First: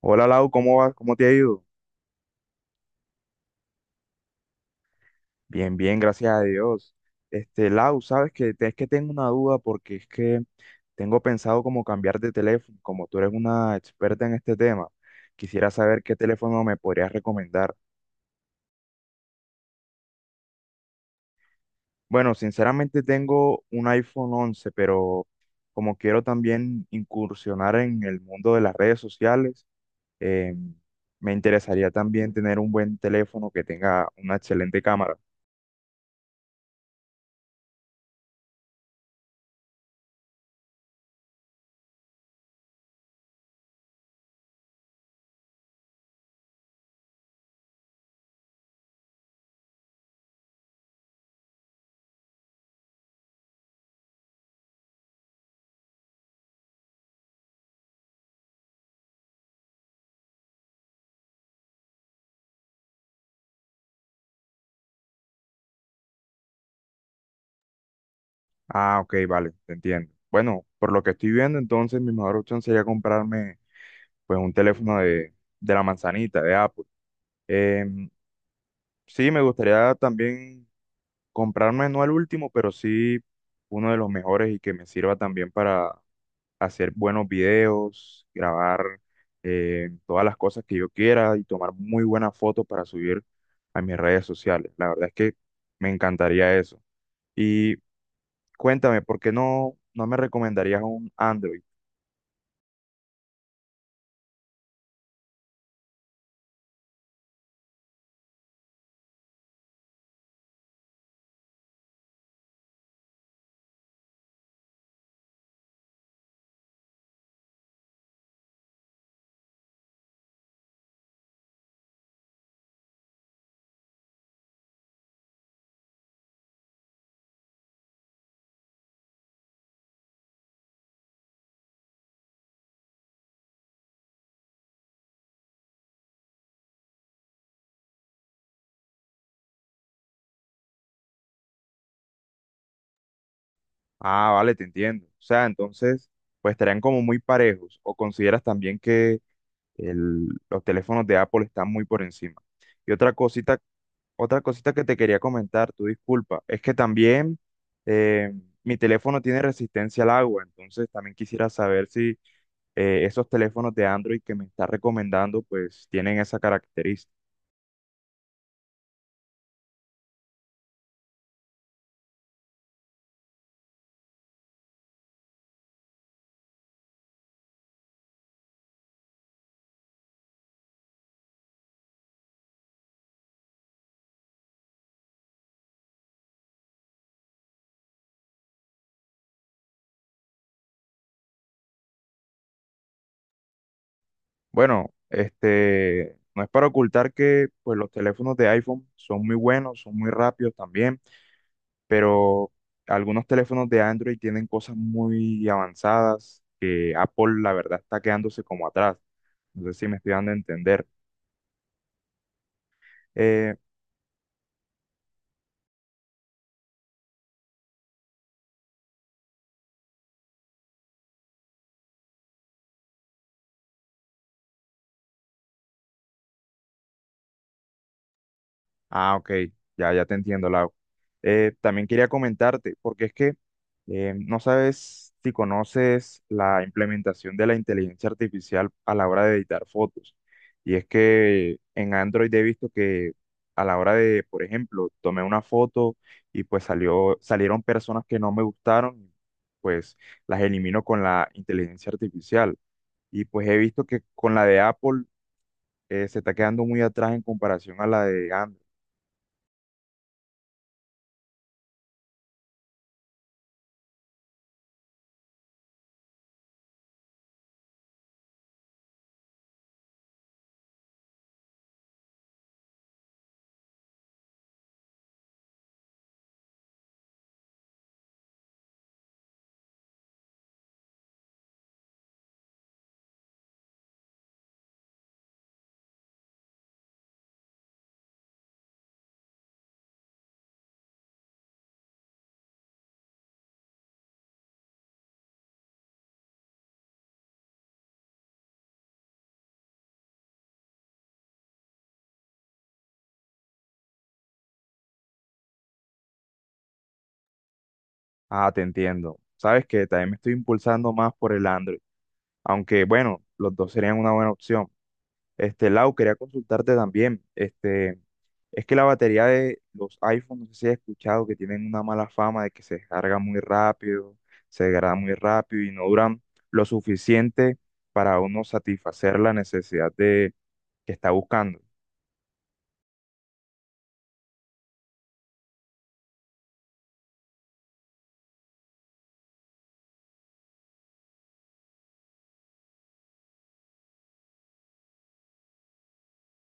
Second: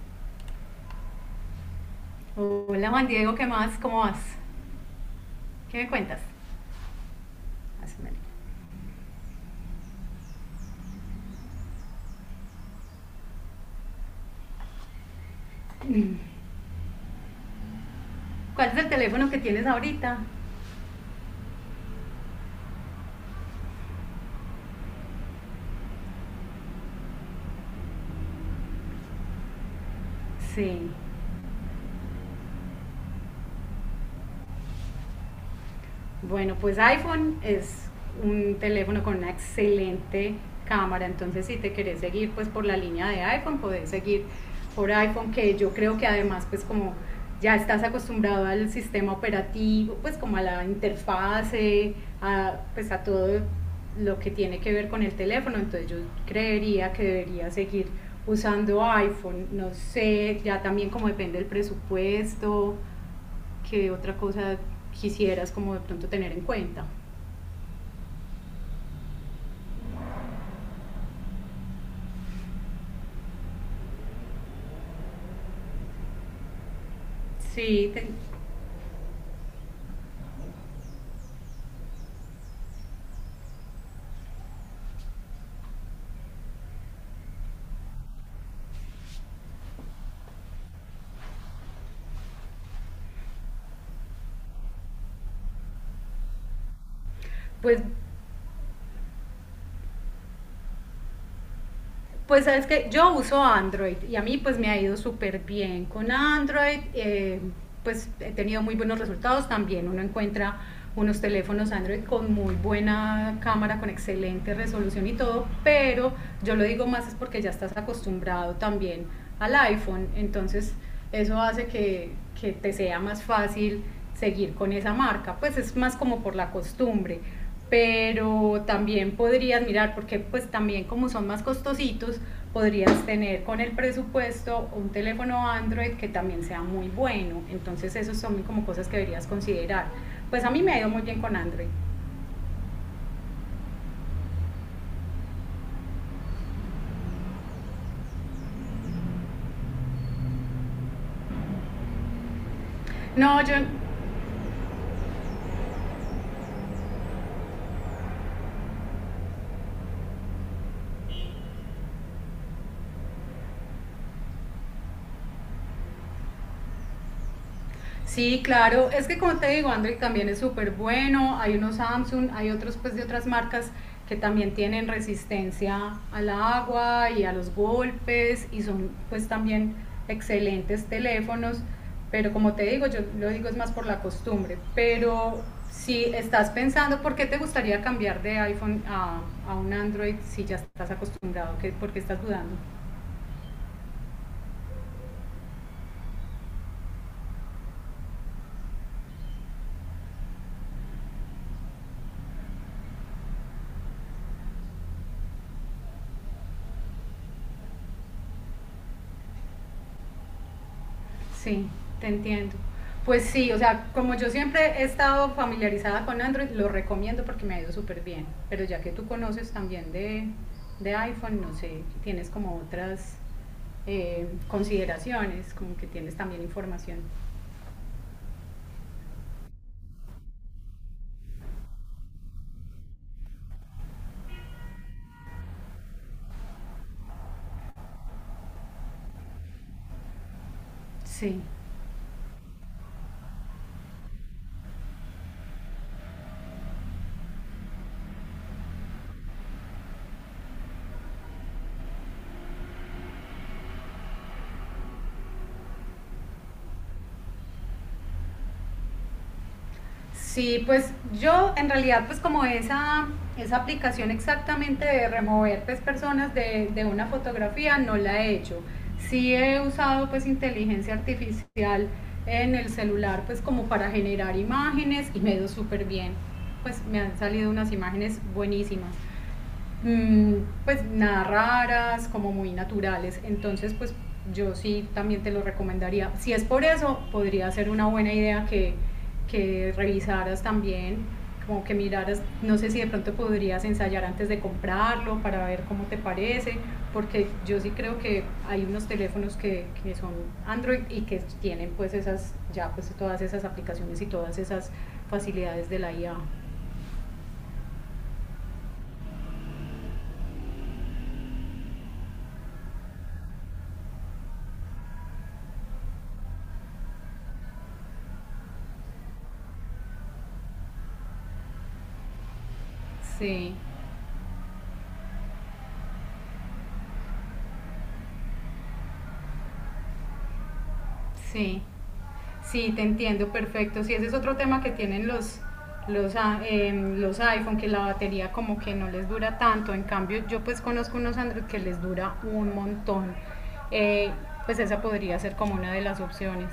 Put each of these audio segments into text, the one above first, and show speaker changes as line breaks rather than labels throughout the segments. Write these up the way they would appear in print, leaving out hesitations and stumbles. Hola Lau, ¿cómo vas? ¿Cómo te ha ido?
Hola Juan Diego, ¿qué más? ¿Cómo vas?
Bien,
¿Qué me
bien,
cuentas?
gracias a Dios. Este,
Más
Lau,
o menos.
es que tengo una duda porque es que tengo pensado como cambiar de teléfono, como tú eres una experta en este tema. Quisiera saber qué teléfono me podrías recomendar.
¿Cuál es el teléfono que tienes ahorita?
Bueno, sinceramente tengo un iPhone 11, pero como quiero también incursionar en el mundo de las redes sociales, eh,
Sí.
me interesaría también tener un buen teléfono que tenga una excelente cámara.
Bueno, pues iPhone es un teléfono con una excelente cámara, entonces si te querés seguir pues por la línea de iPhone, podés seguir por iPhone, que yo creo que además pues como ya estás acostumbrado al sistema operativo, pues como a la interfase, pues a todo lo que tiene que ver con el teléfono, entonces yo creería que debería seguir usando iPhone, no sé, ya también como depende del presupuesto. ¿Qué otra cosa quisieras como de pronto tener en cuenta?
Ah, ok, vale, te entiendo. Bueno, por lo que estoy viendo, entonces mi mejor opción sería comprarme pues un teléfono de la manzanita, de Apple.
Sí, te,
Em, sí, me gustaría también comprarme, no el último, pero sí uno de los mejores y que me sirva también para hacer buenos videos, grabar todas las cosas que yo quiera y tomar muy buenas fotos para subir a mis redes sociales. La verdad es que me encantaría eso. Y
pues
cuéntame, ¿por qué no me recomendarías un Android?
Pues sabes que yo uso Android y a mí pues me ha ido súper bien con Android, pues he tenido muy buenos resultados también, uno encuentra unos teléfonos Android con muy buena cámara, con excelente resolución y todo, pero yo lo digo más es porque ya estás acostumbrado también al iPhone, entonces eso hace que te sea más fácil seguir con esa marca, pues es más como por la costumbre, pero también podrías mirar, porque pues también como son más costositos, podrías tener con el presupuesto un teléfono Android que también sea muy bueno. Entonces, esas son como cosas que deberías considerar. Pues a mí me ha ido muy bien con Android.
Ah, vale, te entiendo. O sea, entonces, pues estarían como muy parejos. ¿O consideras también que los teléfonos de Apple están muy por encima? Y
No, yo
otra cosita que te quería comentar, tu disculpa, es que también eh, mi teléfono tiene resistencia al agua. Entonces, también quisiera saber si esos teléfonos de Android que me estás recomendando, pues tienen esa característica.
sí, claro, es que como te digo, Android también es súper bueno, hay unos Samsung, hay otros pues de otras marcas que también tienen resistencia al agua y a los golpes y son pues también excelentes teléfonos, pero como te digo, yo lo digo es más por la costumbre, pero si estás pensando por qué te gustaría cambiar de iPhone a un Android si ya estás acostumbrado, ¿por qué estás dudando?
Bueno, este, no es para ocultar que pues los teléfonos de iPhone son muy buenos, son muy rápidos también, pero algunos teléfonos de Android tienen cosas muy avanzadas que Apple, la verdad, está quedándose como atrás. No sé si me estoy dando a entender.
Sí, te entiendo. Pues sí,
Eh,
o sea, como yo siempre he estado familiarizada con Android, lo recomiendo porque me ha ido súper bien. Pero ya que tú conoces también de iPhone, no sé, tienes como otras consideraciones, como que tienes también información.
Ah, ok, ya, ya te entiendo, Lau. También quería comentarte, porque es que no sabes si conoces la implementación de la inteligencia artificial a la hora de editar fotos. Y es
Sí.
que en Android he visto que a la hora de, por ejemplo, tomé una foto y pues salieron personas que no me gustaron, pues las elimino con la inteligencia artificial. Y pues he visto que con la de Apple se está quedando muy atrás en comparación a la de Android.
Sí, pues yo en realidad pues como esa aplicación exactamente de remover pues personas de una fotografía no la he hecho. Sí he usado pues inteligencia artificial en el celular pues como para generar imágenes y me ha ido súper bien. Pues me han salido unas imágenes buenísimas mm, pues nada raras, como muy naturales. Entonces, pues yo sí también te lo recomendaría. Si es por eso, podría ser una buena idea que revisaras también, como que miraras, no sé si de pronto podrías ensayar antes de comprarlo para ver cómo te parece, porque yo sí creo que hay unos teléfonos que son Android y que tienen pues esas, ya pues todas esas aplicaciones y todas esas facilidades de la IA.
Ah, te entiendo. Sabes que también me estoy impulsando más por el Android, aunque bueno, los dos serían una buena opción. Este, Lau, quería consultarte también. Este, es que la batería de los iPhones, no sé si has escuchado que tienen una mala fama de que se descarga muy
Sí,
rápido, se degrada muy rápido y no duran lo suficiente para uno satisfacer la necesidad de que está buscando.
sí. Sí, te entiendo, perfecto. Sí, ese es otro tema que tienen los, los iPhone, que la batería como que no les dura tanto. En cambio, yo pues conozco unos Android que les dura un montón. Eh, pues esa podría ser como una de las opciones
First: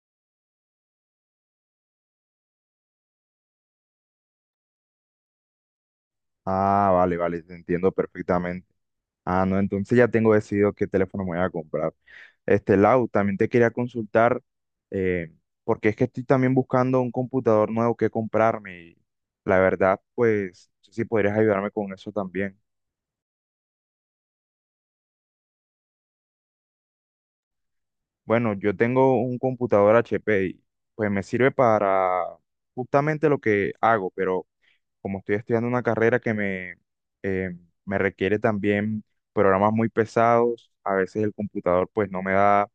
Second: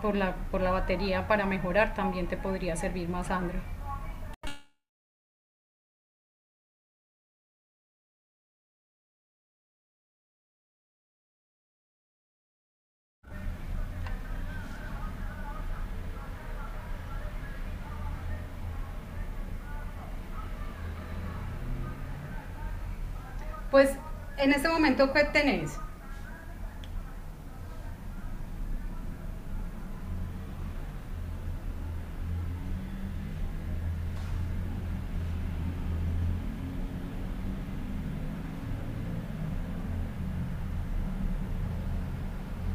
por la batería para mejorar. También te podría servir más Android.
Ah, vale, vale, te entiendo perfectamente. Ah, no, entonces ya tengo decidido qué teléfono me voy a comprar. Este, Lau, también te quería consultar, eh, porque es que estoy también buscando un computador nuevo que comprarme y la verdad, pues, no sé si podrías ayudarme con eso también.
Pues en este momento, ¿qué tenés?
Bueno, yo tengo un computador HP y pues me sirve para justamente lo que hago, pero como estoy estudiando una carrera que me, eh, me requiere también programas muy pesados, a veces el computador pues no me da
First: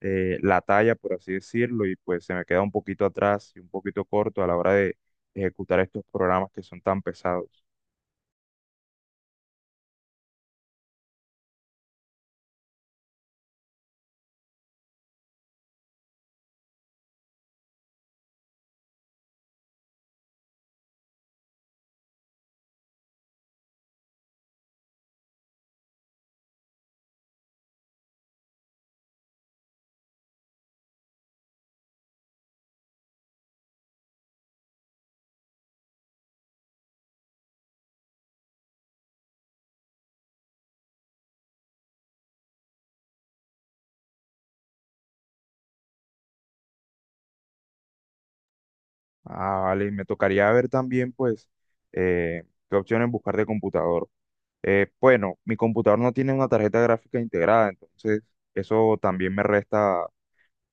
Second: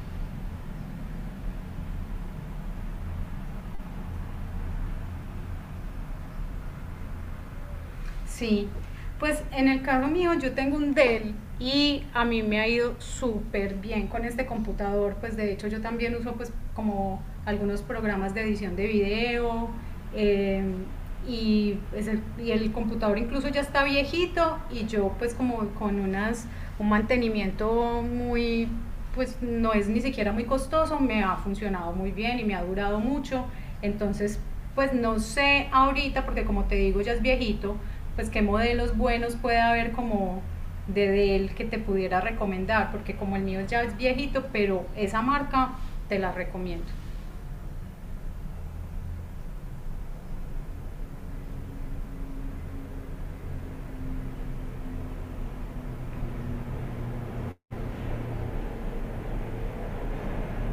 la talla, por así decirlo, y pues se me queda un poquito atrás y un poquito corto a la hora de ejecutar estos programas que son tan pesados.
Sí, pues en el caso mío yo tengo un Dell y a mí me ha ido súper bien con este computador, pues de hecho yo también uso pues como algunos programas de edición de video, eh, y el computador incluso ya está viejito y yo pues como con un mantenimiento muy, pues no es ni siquiera muy costoso, me ha funcionado muy bien y me ha durado mucho, entonces pues no sé ahorita porque como te digo ya es viejito, pues qué modelos buenos puede haber como de él que te pudiera recomendar, porque como el mío ya es viejito, pero esa marca te la recomiendo.
Ah, vale, y me tocaría ver también, pues, eh, qué opciones buscar de computador. Bueno, mi computador no tiene una tarjeta gráfica integrada, entonces eso también me resta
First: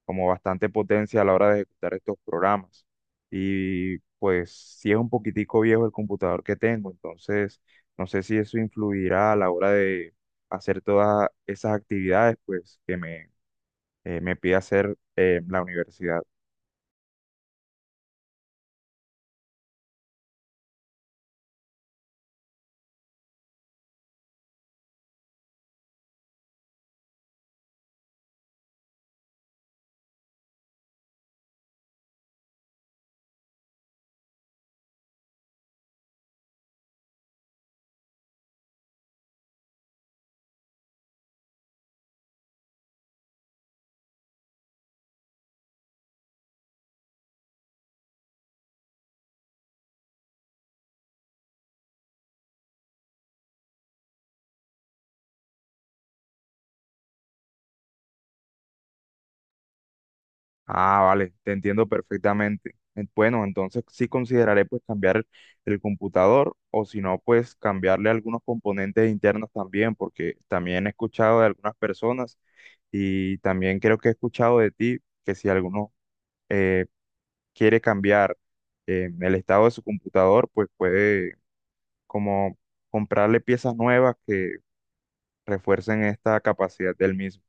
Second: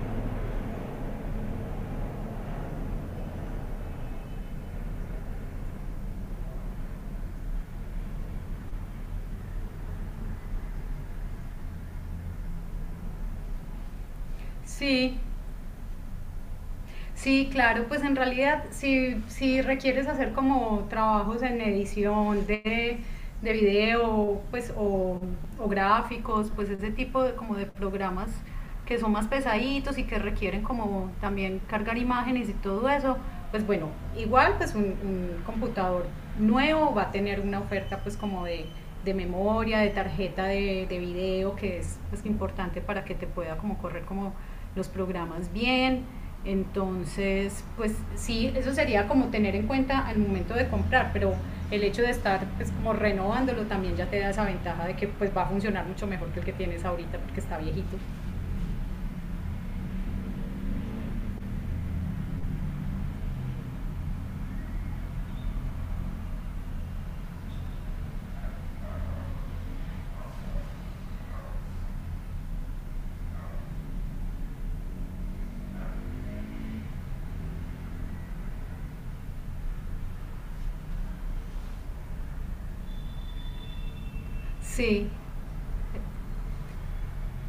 como bastante potencia a la hora de ejecutar estos programas. Y pues sí es un poquitico viejo el computador que tengo, entonces no sé si eso influirá a la hora de hacer todas esas actividades pues que me, me pide hacer
Sí,
la universidad.
sí, claro, pues en realidad si requieres hacer como trabajos en edición de video pues, o gráficos, pues ese tipo de, como de programas que son más pesaditos y que requieren como también cargar imágenes y todo eso, pues bueno, igual pues un computador nuevo va a tener una oferta pues como de memoria, de tarjeta de video, que es pues, importante para que te pueda como correr como los programas bien. Entonces, pues sí, eso sería como tener en cuenta al momento de comprar, pero el hecho de estar pues como renovándolo también ya te da esa ventaja de que pues va a funcionar mucho mejor que el que tienes ahorita porque está viejito.
Ah, vale, te entiendo perfectamente. Bueno, entonces sí consideraré pues cambiar el computador o si no pues cambiarle algunos componentes internos también, porque también he escuchado de algunas personas. Y también creo que he escuchado de ti que si alguno eh, quiere cambiar el estado de su computador, pues puede como comprarle piezas nuevas que
Sí,
refuercen esta capacidad del mismo.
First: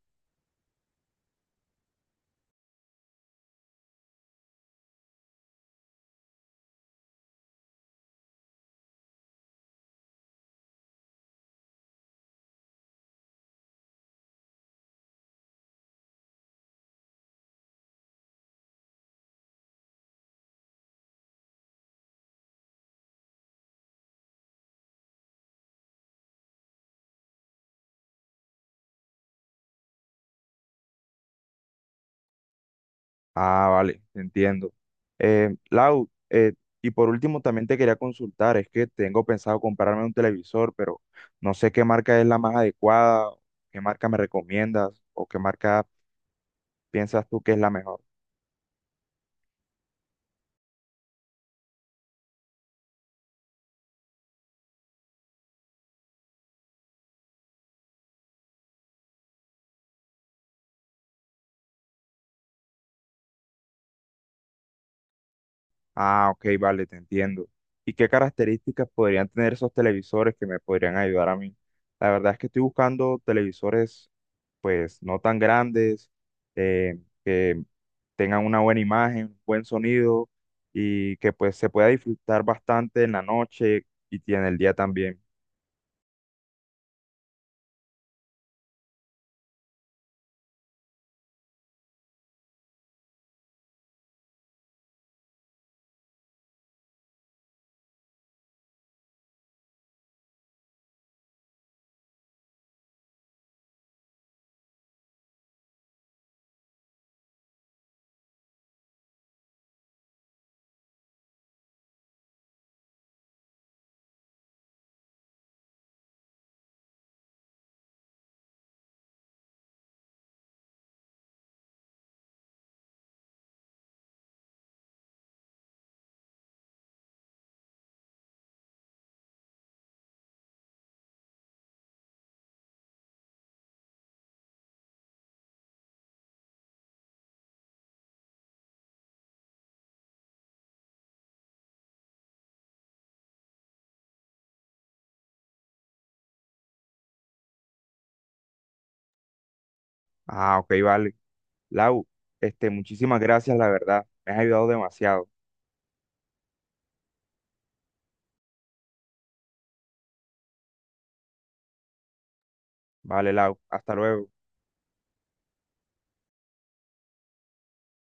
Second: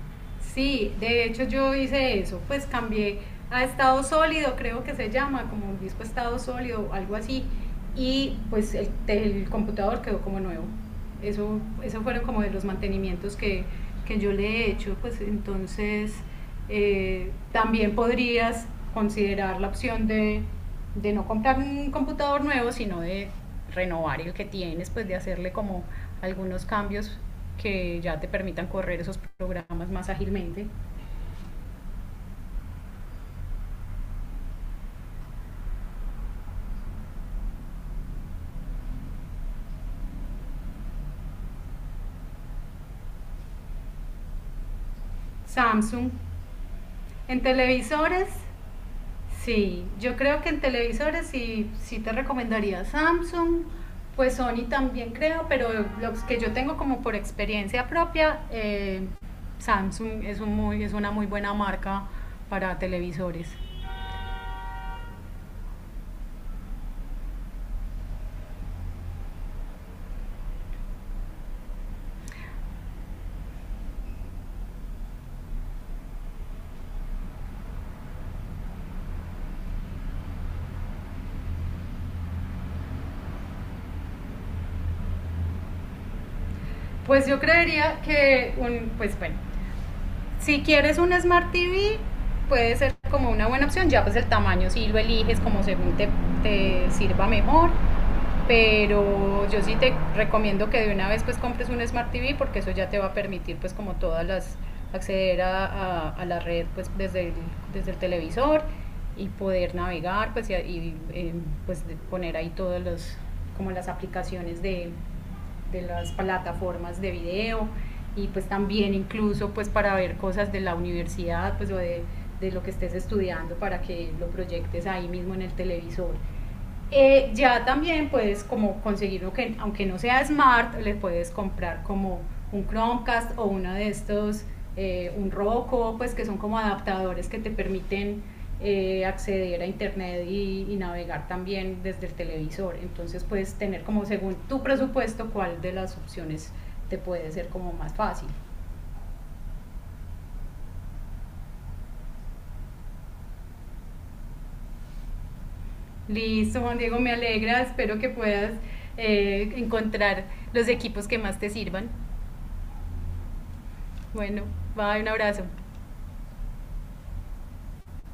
sí, de hecho yo hice eso, pues cambié a estado sólido, creo que se llama, como un disco estado sólido, algo así, y pues el computador quedó como nuevo. Eso, esos fueron como de los mantenimientos que yo le he hecho, pues entonces también podrías considerar la opción de no comprar un computador nuevo, sino de renovar el que tienes, pues de hacerle como algunos cambios que ya te permitan correr esos programas más ágilmente.
Ah, vale, entiendo. Lau, y por último también te quería consultar, es que tengo pensado comprarme un televisor, pero no sé qué marca es la más adecuada, qué marca me recomiendas o qué marca
Samsung.
piensas tú
En
que es la mejor.
televisores, sí, yo creo que en televisores sí, sí te recomendaría Samsung, pues Sony también creo, pero los que yo tengo como por experiencia propia, Samsung es una muy buena marca para televisores.
Ah, ok, vale, te entiendo. ¿Y qué características podrían tener esos televisores que me podrían ayudar a mí? La verdad es que estoy buscando televisores, pues, no tan grandes, que tengan una buena imagen, buen sonido y que, pues, se pueda disfrutar bastante en la noche y en el día también.
Pues yo creería que, pues bueno, si quieres un Smart TV, puede ser como una buena opción, ya pues el tamaño si lo eliges como según te sirva mejor. Pero yo sí te recomiendo que de una vez pues compres un Smart TV porque eso ya te va a permitir pues como todas las acceder a la red pues desde el televisor y poder navegar pues pues poner ahí todos los como las aplicaciones de las plataformas de video y pues también incluso pues para ver cosas de la universidad pues o de lo que estés estudiando para que lo proyectes ahí mismo en el televisor ya también puedes como conseguirlo que, aunque no sea smart, le puedes comprar como un Chromecast o uno de estos, un Roku, pues que son como adaptadores que te permiten acceder a internet navegar también desde el televisor. Entonces puedes tener como según tu presupuesto cuál de las opciones te puede ser como más fácil.
Ah, ok, vale. Lau, este, muchísimas gracias, la verdad. Me has ayudado demasiado.
Listo, Juan Diego, me alegra, espero que puedas encontrar los equipos que más te sirvan.
Vale, Lau, hasta luego.
Bueno, bye, un abrazo.